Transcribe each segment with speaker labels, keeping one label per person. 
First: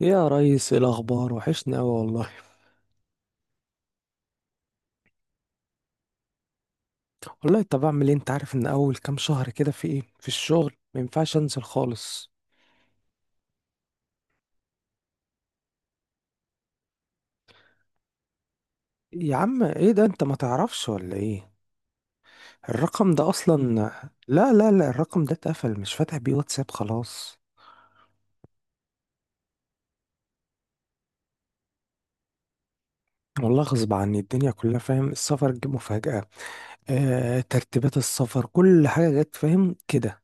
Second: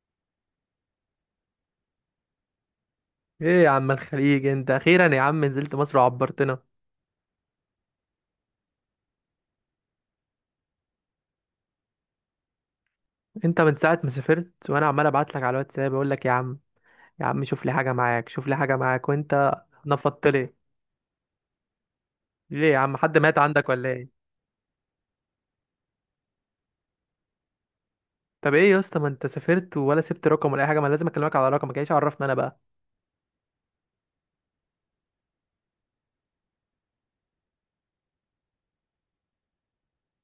Speaker 1: يا ريس، إيه الاخبار؟ وحشني قوي والله.
Speaker 2: ايه يا عم الخليج، انت اخيرا يا عم نزلت مصر وعبرتنا.
Speaker 1: والله طب اعمل ايه؟ انت عارف ان اول كام شهر كده في ايه، في الشغل ما ينفعش انزل خالص.
Speaker 2: انت من ساعه ما سافرت وانا عمال ابعت لك على الواتساب اقول لك يا عم، شوف لي حاجه معاك،
Speaker 1: يا
Speaker 2: وانت
Speaker 1: عم ايه ده، انت
Speaker 2: نفضت
Speaker 1: ما
Speaker 2: لي.
Speaker 1: تعرفش ولا ايه؟
Speaker 2: ليه يا عم،
Speaker 1: الرقم
Speaker 2: حد
Speaker 1: ده
Speaker 2: مات
Speaker 1: اصلا،
Speaker 2: عندك ولا ايه؟
Speaker 1: لا لا لا، الرقم ده اتقفل، مش فاتح بيه واتساب خلاص.
Speaker 2: طب ايه يا اسطى، ما انت سافرت ولا سبت رقم ولا اي حاجه، ما لازم اكلمك على رقمك، ايش عرفنا انا بقى.
Speaker 1: والله غصب عني، الدنيا كلها فاهم، السفر جه مفاجأة. آه، ترتيبات السفر كل حاجة جت، فاهم كده.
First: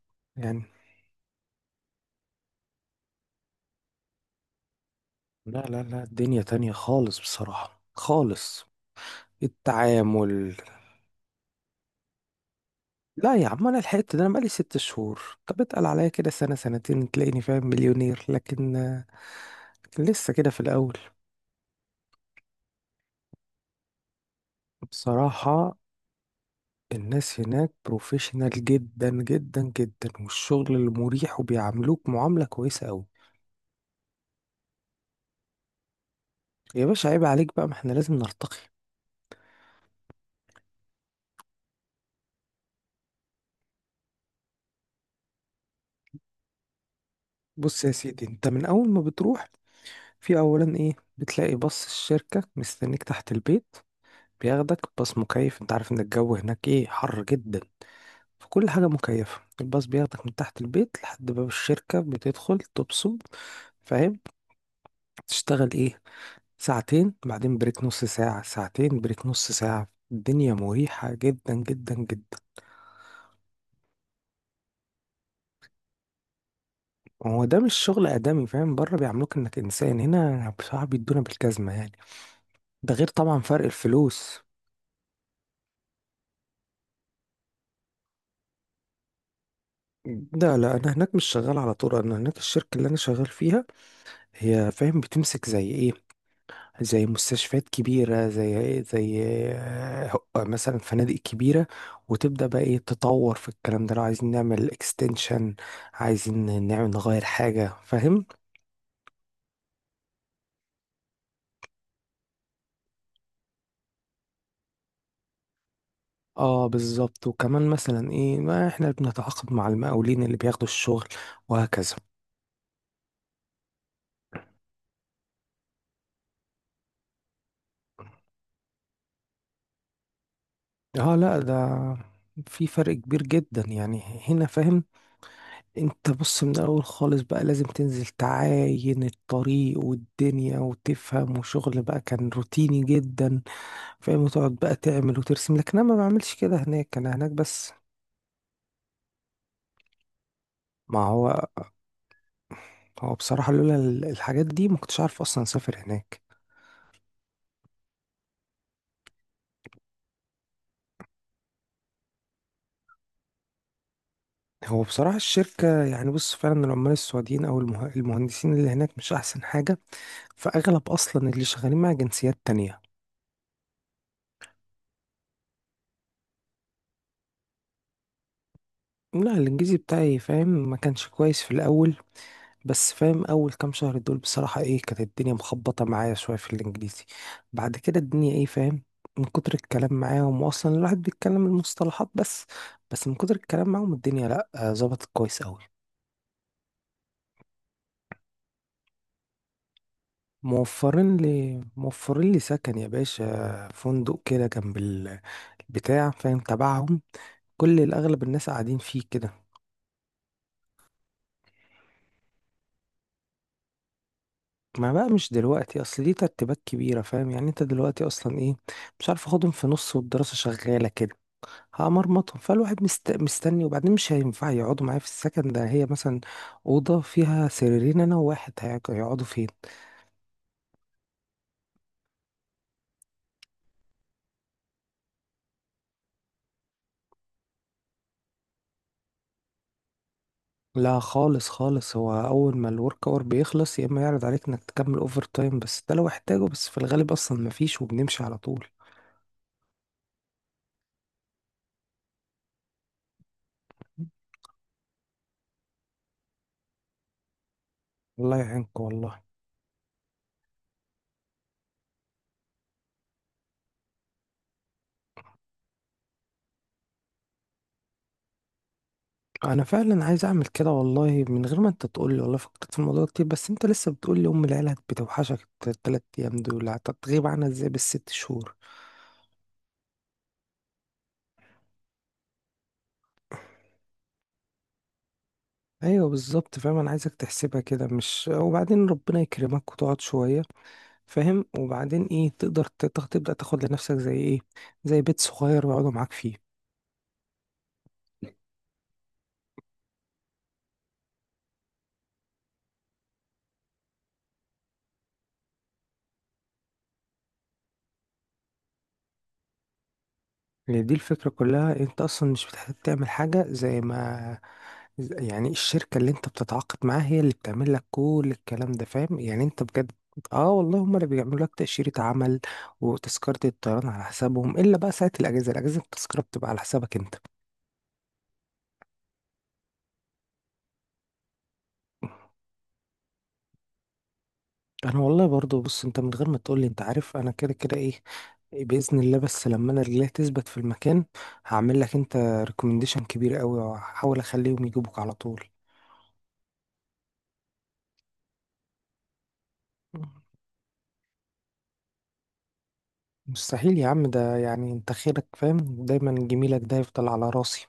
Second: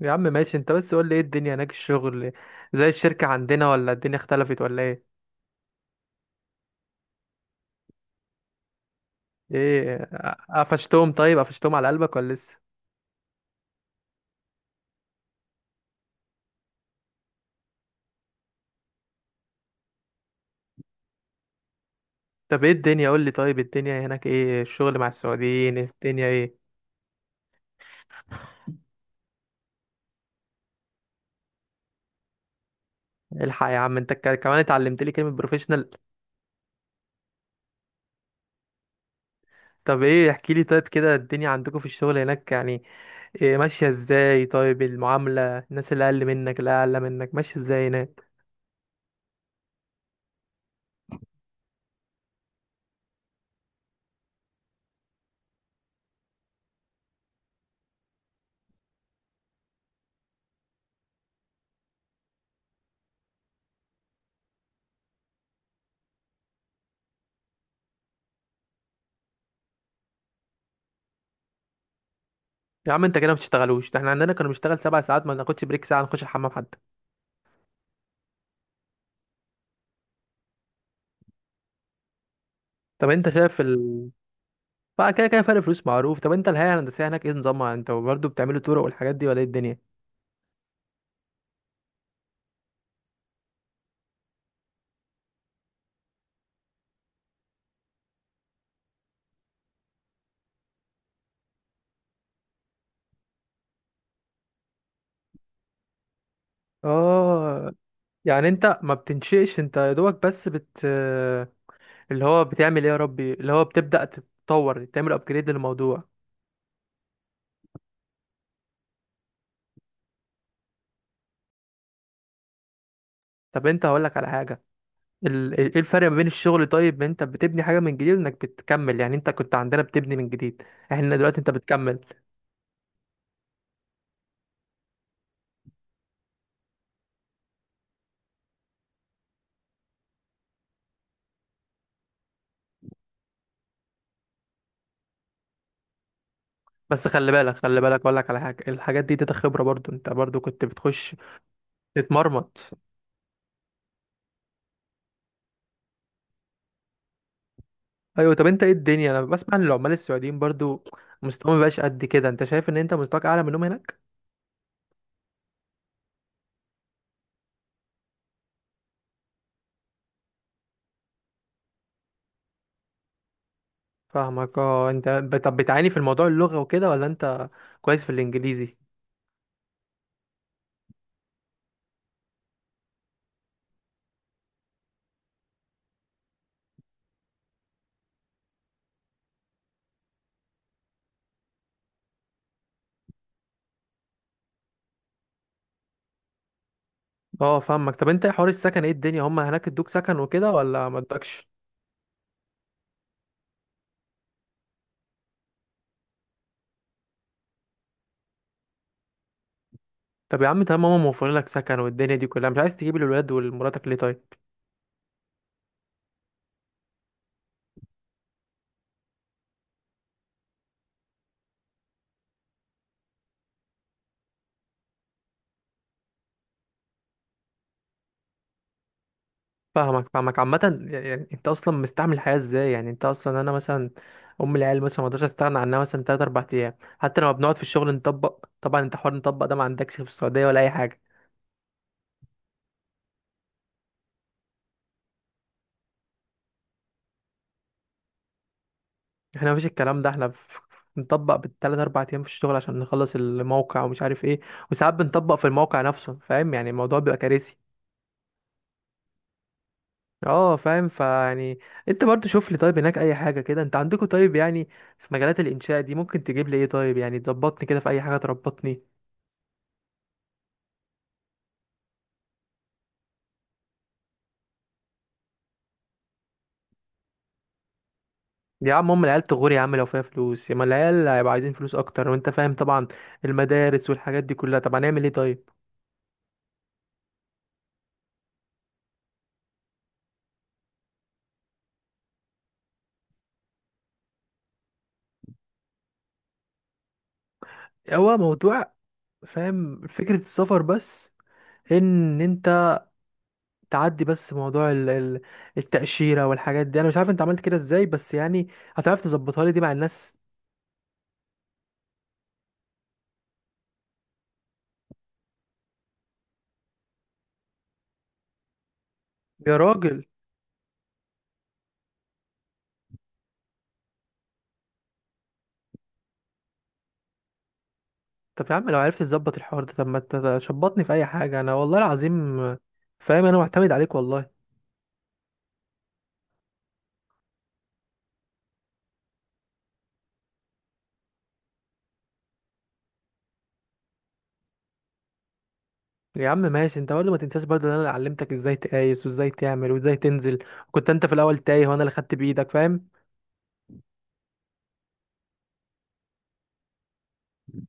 Speaker 2: يا عم ماشي،
Speaker 1: يعني
Speaker 2: انت بس قول لي ايه الدنيا هناك الشغل، زي الشركه عندنا ولا الدنيا اختلفت ولا ايه؟
Speaker 1: لا لا لا، الدنيا تانية خالص، بصراحة خالص.
Speaker 2: ايه،
Speaker 1: التعامل.
Speaker 2: قفشتهم؟ طيب قفشتهم على قلبك ولا لسه؟
Speaker 1: لا يا عم انا لحقت، ده انا بقالي ست شهور. طب اتقل عليا كده سنة سنتين تلاقيني فاهم مليونير، لكن لسه كده في الاول.
Speaker 2: طب ايه الدنيا؟ قول لي طيب الدنيا هناك ايه الشغل مع
Speaker 1: بصراحة،
Speaker 2: السعوديين، الدنيا ايه؟
Speaker 1: الناس هناك بروفيشنال جدا جدا جدا، والشغل اللي مريح، وبيعاملوك معاملة كويسة قوي.
Speaker 2: الحق يا عم انت كمان اتعلمت لي كلمة بروفيشنال.
Speaker 1: يا باشا، عيب عليك بقى، ما احنا لازم نرتقي.
Speaker 2: طب ايه احكي لي، طيب كده الدنيا عندكم في الشغل هناك يعني إيه؟ ماشية ازاي؟ طيب المعاملة، الناس اللي اقل منك اللي اعلى منك ماشية
Speaker 1: بص
Speaker 2: ازاي
Speaker 1: يا
Speaker 2: هناك؟
Speaker 1: سيدي، انت من اول ما بتروح، في اولا ايه، بتلاقي باص الشركة مستنيك تحت البيت. بياخدك باص مكيف، انت عارف ان الجو هناك ايه، حر جدا. فكل حاجة مكيفة. الباص بياخدك من تحت البيت لحد باب الشركة، بتدخل تبصم، فاهم؟ تشتغل ايه ساعتين، بعدين بريك نص ساعة، ساعتين بريك نص ساعة. الدنيا مريحة جدا جدا جدا.
Speaker 2: يا عم انت كده ما بتشتغلوش، ده احنا عندنا كانوا بنشتغل سبع ساعات ما ناخدش بريك ساعة نخش الحمام حتى.
Speaker 1: هو ده مش شغل آدمي، فاهم؟ بره بيعاملوك انك إنسان، هنا بصراحة بيدونا بالجزمة يعني. ده غير
Speaker 2: طب انت
Speaker 1: طبعا
Speaker 2: شايف
Speaker 1: فرق الفلوس.
Speaker 2: بقى كده كده فرق فلوس معروف. طب انت الهيئة الهندسية هناك ايه نظامها، انت برضه بتعملوا طرق والحاجات دي ولا ايه الدنيا؟
Speaker 1: لا لا، انا هناك مش شغال على طول. انا هناك الشركة اللي انا شغال فيها، هي فاهم بتمسك زي ايه، زي مستشفيات كبيرة، زي زي آه، مثلا فنادق كبيرة. وتبدأ بقى ايه، تطور في الكلام ده، لو عايزين نعمل اكستنشن، عايزين نعمل نغير
Speaker 2: اه،
Speaker 1: حاجة، فاهم؟
Speaker 2: يعني انت ما بتنشئش، انت يا دوبك بس اللي هو بتعمل ايه يا ربي، اللي هو بتبدأ تتطور تعمل ابجريد للموضوع.
Speaker 1: اه بالظبط. وكمان مثلا ايه، ما احنا بنتعاقد مع المقاولين اللي بياخدوا الشغل، وهكذا.
Speaker 2: طب انت هقولك على حاجة، ايه الفرق ما بين الشغل، طيب ما انت بتبني حاجة من جديد وانك بتكمل، يعني انت كنت عندنا بتبني من جديد، احنا
Speaker 1: اه
Speaker 2: دلوقتي
Speaker 1: لا،
Speaker 2: انت
Speaker 1: ده
Speaker 2: بتكمل.
Speaker 1: في فرق كبير جدا يعني. هنا فاهم، انت بص من الاول خالص بقى لازم تنزل تعاين الطريق والدنيا وتفهم، وشغل بقى كان روتيني جدا، فاهم، وتقعد بقى تعمل وترسم. لكن انا ما بعملش كده هناك،
Speaker 2: بس
Speaker 1: انا هناك
Speaker 2: خلي بالك،
Speaker 1: بس.
Speaker 2: خلي بالك اقولك على حاجة، الحاجات دي تاتا خبرة برضو، انت برضو كنت
Speaker 1: ما
Speaker 2: بتخش
Speaker 1: هو،
Speaker 2: تتمرمط.
Speaker 1: هو بصراحة لولا الحاجات دي ما كنتش عارف اصلا اسافر هناك.
Speaker 2: ايوه، طب انت ايه الدنيا، انا بسمع ان العمال السعوديين برضو مستواهم مبقاش قد كده، انت شايف ان انت مستواك اعلى منهم هناك؟
Speaker 1: هو بصراحة الشركة يعني بص، فعلا العمال السعوديين او المهندسين اللي هناك مش احسن حاجة. فاغلب اصلا اللي شغالين مع جنسيات تانية.
Speaker 2: فاهمك. اه، انت طب بتعاني في الموضوع اللغة وكده ولا انت كويس في الانجليزي؟
Speaker 1: لا، الانجليزي بتاعي فاهم ما كانش كويس في الاول، بس فاهم اول كام شهر دول بصراحة ايه، كانت الدنيا مخبطة معايا شوية في الانجليزي. بعد كده الدنيا ايه فاهم، من كتر الكلام معاهم، واصلا الواحد بيتكلم المصطلحات بس. بس من كتر الكلام معاهم الدنيا لا آه، ظبطت كويس قوي.
Speaker 2: اه، فاهمك. طب انت حوار السكن ايه الدنيا، هم هناك ادوك سكن وكده ولا ما
Speaker 1: موفرين
Speaker 2: ادوكش؟
Speaker 1: لي موفرين لي سكن يا باشا، فندق كده جنب البتاع فاهم تبعهم. كل الاغلب الناس قاعدين فيه كده.
Speaker 2: طب يا عم تمام، هم موفرين لك سكن، والدنيا دي كلها مش عايز تجيب الولاد ولمراتك ليه طيب؟
Speaker 1: ما بقى مش دلوقتي، اصل ليه ترتيبات كبيرة، فاهم يعني، انت دلوقتي اصلا ايه، مش عارف اخدهم في نص والدراسة شغالة كده، هأمرمطهم. فالواحد مستني. وبعدين مش هينفع يقعدوا معايا في السكن ده، هي مثلا أوضة فيها سريرين، أنا وواحد هيقعدوا فين؟
Speaker 2: فاهمك فاهمك. عامة يعني انت اصلا مستعمل الحياة ازاي، يعني انت اصلا، انا مثلا ام العيال مثلا ما اقدرش استغنى عنها مثلا 3 4 ايام، حتى لما بنقعد في الشغل نطبق، طبعا انت حوار نطبق ده ما عندكش في السعودية ولا اي
Speaker 1: لا
Speaker 2: حاجة.
Speaker 1: خالص خالص، هو أول ما الورك أور بيخلص، يا إما يعرض عليك إنك تكمل أوفر تايم، بس ده لو احتاجه، بس في الغالب أصلا مفيش وبنمشي على طول.
Speaker 2: احنا مفيش الكلام ده، بنطبق بالثلاث اربع ايام في الشغل عشان نخلص الموقع ومش عارف ايه، وساعات بنطبق في الموقع نفسه فاهم، يعني الموضوع بيبقى كارثي.
Speaker 1: الله يعينك والله.
Speaker 2: اه فاهم، فيعني انت برضو شوف لي طيب هناك اي حاجه كده، انت عندكم طيب يعني في مجالات الانشاء دي ممكن تجيب لي ايه طيب، يعني تظبطني كده في اي حاجه، تربطني.
Speaker 1: أنا فعلا عايز أعمل كده والله، من غير ما أنت تقولي والله فكرت في الموضوع كتير. بس أنت لسه بتقولي أم العيلة بتوحشك التلات أيام دول، هتغيب عنها إزاي بالست شهور؟
Speaker 2: يا عم هم العيال تغور يا عم، لو فيها فلوس يا ما، العيال هيبقى عايزين فلوس اكتر، وانت فاهم طبعا المدارس والحاجات دي كلها، طب هنعمل ايه طيب؟
Speaker 1: ايوه بالظبط، فاهم انا عايزك تحسبها كده، مش وبعدين ربنا يكرمك وتقعد شويه، فاهم؟ وبعدين ايه، تقدر تبدا تاخد لنفسك زي ايه، زي بيت صغير يقعدوا معاك فيه.
Speaker 2: هو موضوع فاهم فكره السفر بس ان انت تعدي، بس موضوع التاشيره والحاجات دي انا مش عارف انت عملت كده ازاي، بس يعني هتعرف تظبطها لي دي مع الناس
Speaker 1: يعني دي الفكره كلها، انت اصلا مش بتحتاج تعمل حاجه، زي ما يعني الشركه اللي انت بتتعاقد معاها هي اللي بتعمل لك كل الكلام ده، فاهم يعني
Speaker 2: يا
Speaker 1: انت بجد.
Speaker 2: راجل؟
Speaker 1: اه والله، هم اللي بيعملوا لك تاشيره عمل وتذكره الطيران على حسابهم، الا بقى ساعه الاجازه، الاجازه التذكره بتبقى على حسابك انت.
Speaker 2: طب يا عم لو عرفت تظبط الحوار ده، طب ما تشبطني في اي حاجه، انا والله العظيم فاهم انا معتمد عليك والله.
Speaker 1: انا والله برضو، بص، انت من غير ما تقولي انت عارف انا كده كده ايه، باذن الله، بس لما انا رجليا تثبت في المكان هعمل لك انت ريكومنديشن كبير قوي، وهحاول اخليهم يجيبوك على طول.
Speaker 2: يا عم ماشي، انت برضه ما تنساش برضه ان انا اللي علمتك ازاي تقايس وازاي تعمل وازاي تنزل، كنت انت في الاول تايه وانا اللي خدت بايدك فاهم.
Speaker 1: مستحيل يا عم، ده يعني انت خيرك فاهم، دايما جميلك ده يفضل على راسي.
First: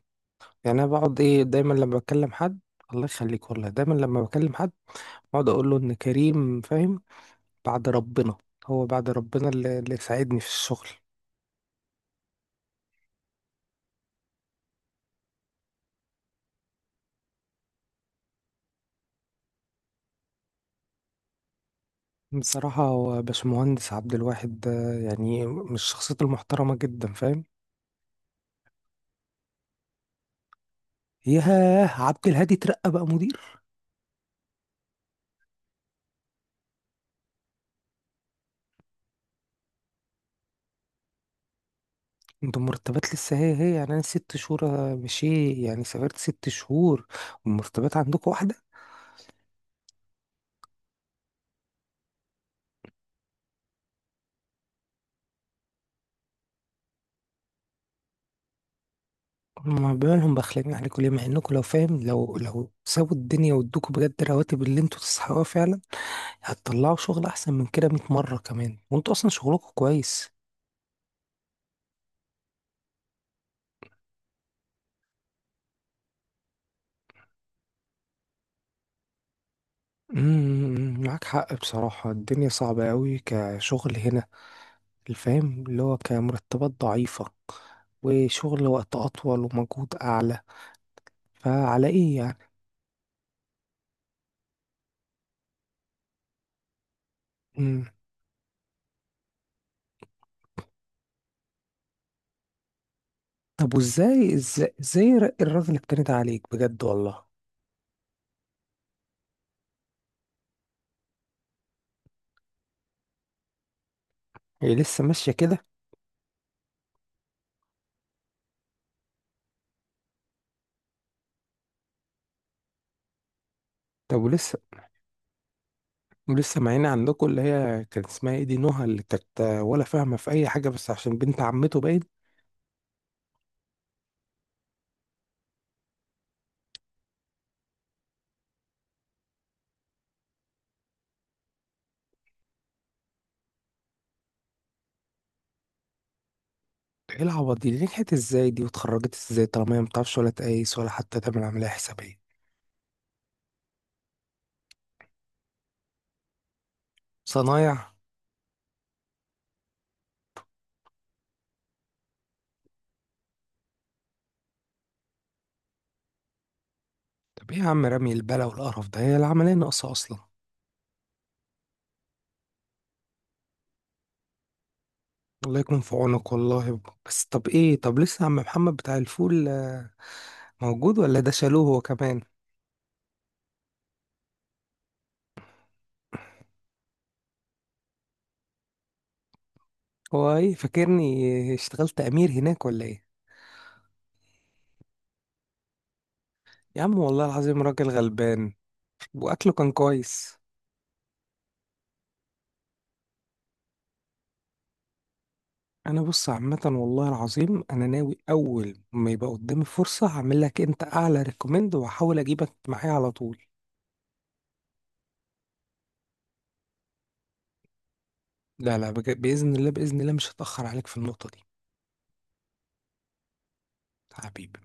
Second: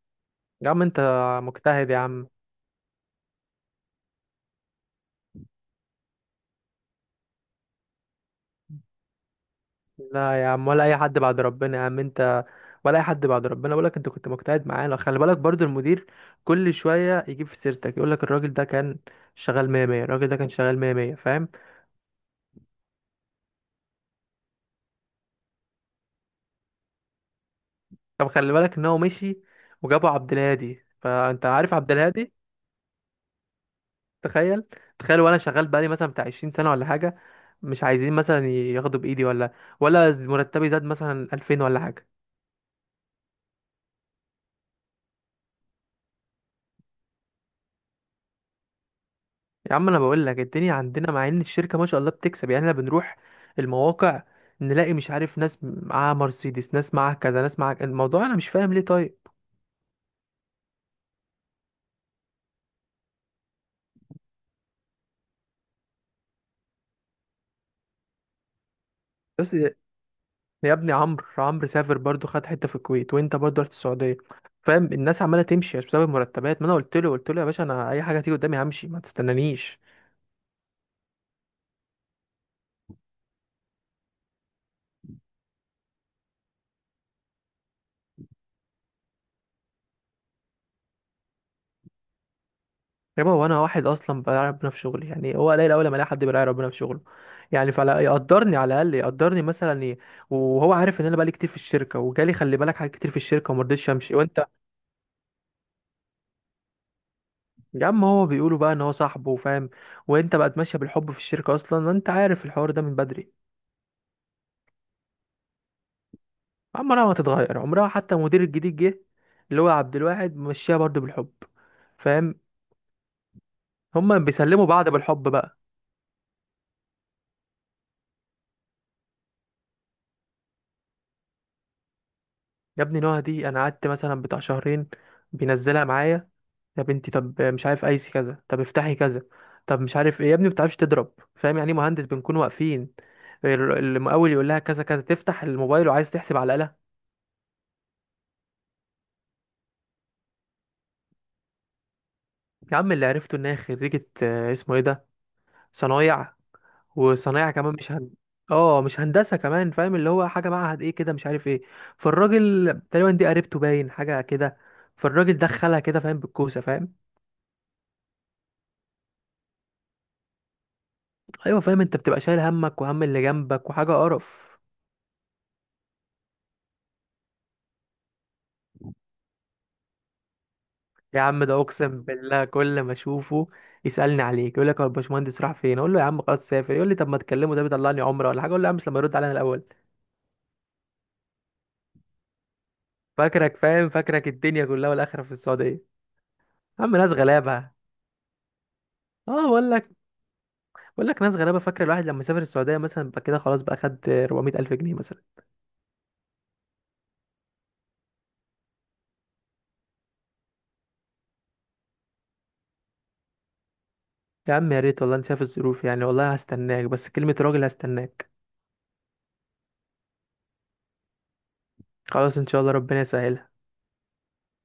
Speaker 2: يا
Speaker 1: يعني
Speaker 2: عم
Speaker 1: انا
Speaker 2: انت
Speaker 1: بقعد ايه، دايما
Speaker 2: مجتهد
Speaker 1: لما
Speaker 2: يا عم.
Speaker 1: بكلم حد، الله يخليك والله، دايما لما بكلم حد بقعد اقول له ان كريم، فاهم، بعد ربنا. هو بعد ربنا اللي ساعدني
Speaker 2: لا
Speaker 1: في
Speaker 2: يا عم، ولا
Speaker 1: الشغل.
Speaker 2: اي حد بعد ربنا يا عم انت، ولا اي حد بعد ربنا. بقول لك انت كنت مجتهد معانا، خلي بالك برضه المدير كل شويه يجيب في سيرتك يقول لك الراجل ده كان شغال 100 100، الراجل ده كان شغال 100 100 فاهم.
Speaker 1: بصراحة هو باشمهندس عبد الواحد ده يعني من الشخصيات المحترمة جدا، فاهم.
Speaker 2: طب خلي بالك ان هو مشي، وجابوا عبد الهادي، فانت عارف عبد
Speaker 1: ياه، عبد
Speaker 2: الهادي.
Speaker 1: الهادي ترقى بقى مدير؟
Speaker 2: تخيل، تخيل وانا شغال بقالي مثلا بتاع 20 سنه ولا حاجه، مش عايزين مثلا ياخدوا بايدي، ولا مرتبي زاد مثلا 2000 ولا حاجه.
Speaker 1: انت مرتبات لسه هي هي يعني؟ انا ست شهور مشي يعني، سافرت ست شهور والمرتبات عندكم واحدة.
Speaker 2: يا عم انا بقول لك الدنيا عندنا مع ان الشركه ما شاء الله بتكسب، يعني احنا بنروح المواقع نلاقي مش عارف، ناس معاها مرسيدس، ناس معاها كذا، ناس معاها، الموضوع انا مش فاهم ليه طيب.
Speaker 1: ما بالهم بخلين عليكم ليه، مع انكم لو فاهم لو سابوا الدنيا وادوكوا بجد الرواتب اللي انتوا تستحقوها فعلا، هتطلعوا شغل احسن من كده 100 مرة كمان، وانتوا اصلا
Speaker 2: بس
Speaker 1: شغلكم كويس.
Speaker 2: يا ابني عمرو سافر برضو، خد حته في الكويت وانت برضو رحت السعوديه فاهم، الناس عماله تمشي مش بسبب المرتبات، ما انا قلت له يا باشا، انا اي حاجه تيجي قدامي همشي ما تستنانيش.
Speaker 1: معاك حق، بصراحة الدنيا صعبة قوي كشغل هنا. الفهم اللي هو كمرتبات ضعيفة، وشغل وقت أطول، ومجهود أعلى، فعلى إيه يعني؟
Speaker 2: يا بابا وانا واحد اصلا براعي ربنا في شغلي، يعني هو قليل اول ما الاقي حد براعي ربنا في شغله، يعني
Speaker 1: مم.
Speaker 2: فلا يقدرني، على الاقل يقدرني مثلا، وهو عارف ان انا بقالي كتير في الشركه، وجالي خلي بالك حاجات كتير في الشركه وما
Speaker 1: طب
Speaker 2: رضيتش امشي
Speaker 1: وإزاي
Speaker 2: وانت.
Speaker 1: إزاي الراجل اتكلمت عليك بجد والله؟
Speaker 2: يا عم هو بيقولوا بقى ان هو صاحبه فاهم، وانت بقت ماشيه بالحب في الشركه اصلا، انت عارف الحوار ده من بدري.
Speaker 1: هي لسه ماشية كده؟
Speaker 2: عمرها ما هتتغير، عمرها حتى المدير الجديد جه، اللي هو عبد الواحد، مشيها برضه بالحب فاهم، هما
Speaker 1: طب ولسه،
Speaker 2: بيسلموا بعض بالحب بقى.
Speaker 1: معينا عندكم اللي هي كان اسمها ايه دي، نهى، اللي كانت ولا فاهمة في أي حاجة بس عشان بنت عمته باين؟
Speaker 2: يا ابني نهى دي انا قعدت مثلا بتاع شهرين بينزلها معايا، يا بنتي طب مش عارف ايسي كذا، طب افتحي كذا، طب مش عارف ايه يا ابني، ما بتعرفش تضرب فاهم، يعني ايه مهندس؟ بنكون واقفين المقاول يقول لها كذا كذا، تفتح الموبايل وعايز تحسب على الآلة.
Speaker 1: ايه العبط دي نجحت ازاي، دي واتخرجت ازاي، طالما هي مبتعرفش ولا تقيس ولا حتى تعمل عملية حسابية؟
Speaker 2: يا عم اللي عرفته ان هي خريجة آه، اسمه ايه ده، صنايع. وصنايع كمان
Speaker 1: صنايع.
Speaker 2: مش هن... اه، مش هندسه كمان فاهم، اللي هو حاجه معهد ايه كده مش عارف ايه، فالراجل تقريبا دي قريبته باين حاجه كده، فالراجل دخلها كده فاهم، بالكوسه فاهم.
Speaker 1: طب ايه يا عم، رمي البلا والقرف ده، هي العملية ناقصة أصلا.
Speaker 2: ايوه فاهم، انت بتبقى شايل همك وهم اللي جنبك، وحاجه قرف.
Speaker 1: الله يكون في عونك والله. بس طب ايه، طب لسه عم محمد بتاع الفول آه، موجود ولا
Speaker 2: يا
Speaker 1: ده
Speaker 2: عم ده
Speaker 1: شالوه هو
Speaker 2: اقسم
Speaker 1: كمان؟
Speaker 2: بالله كل ما اشوفه يسالني عليك، يقول لك هو الباشمهندس راح فين، اقول له يا عم خلاص سافر، يقول لي طب ما تكلمه، ده بيطلعني عمره ولا حاجه، اقول له يا عم مش لما يرد علينا الاول.
Speaker 1: هو ايه، فاكرني اشتغلت امير هناك ولا ايه؟
Speaker 2: فاكرك فاهم، فاكرك الدنيا كلها والاخره في السعوديه.
Speaker 1: يا
Speaker 2: يا عم
Speaker 1: عم
Speaker 2: ناس
Speaker 1: والله العظيم
Speaker 2: غلابه.
Speaker 1: راجل غلبان،
Speaker 2: اه
Speaker 1: واكله كان كويس.
Speaker 2: بقول لك ناس غلابه، فاكره الواحد لما سافر السعوديه مثلا بقى كده خلاص، بقى خد 400 الف جنيه مثلا.
Speaker 1: انا بص عامه، والله العظيم انا ناوي اول ما يبقى قدامي فرصه هعمل لك انت اعلى ريكومند، وهحاول اجيبك معايا على طول.
Speaker 2: يا عم يا ريت والله، انت شايف الظروف يعني، والله هستناك، بس كلمه راجل هستناك.
Speaker 1: لا لا باذن الله، باذن الله مش هتاخر عليك في النقطه دي.
Speaker 2: خلاص ان شاء الله، ربنا يسهل.
Speaker 1: حبيبي.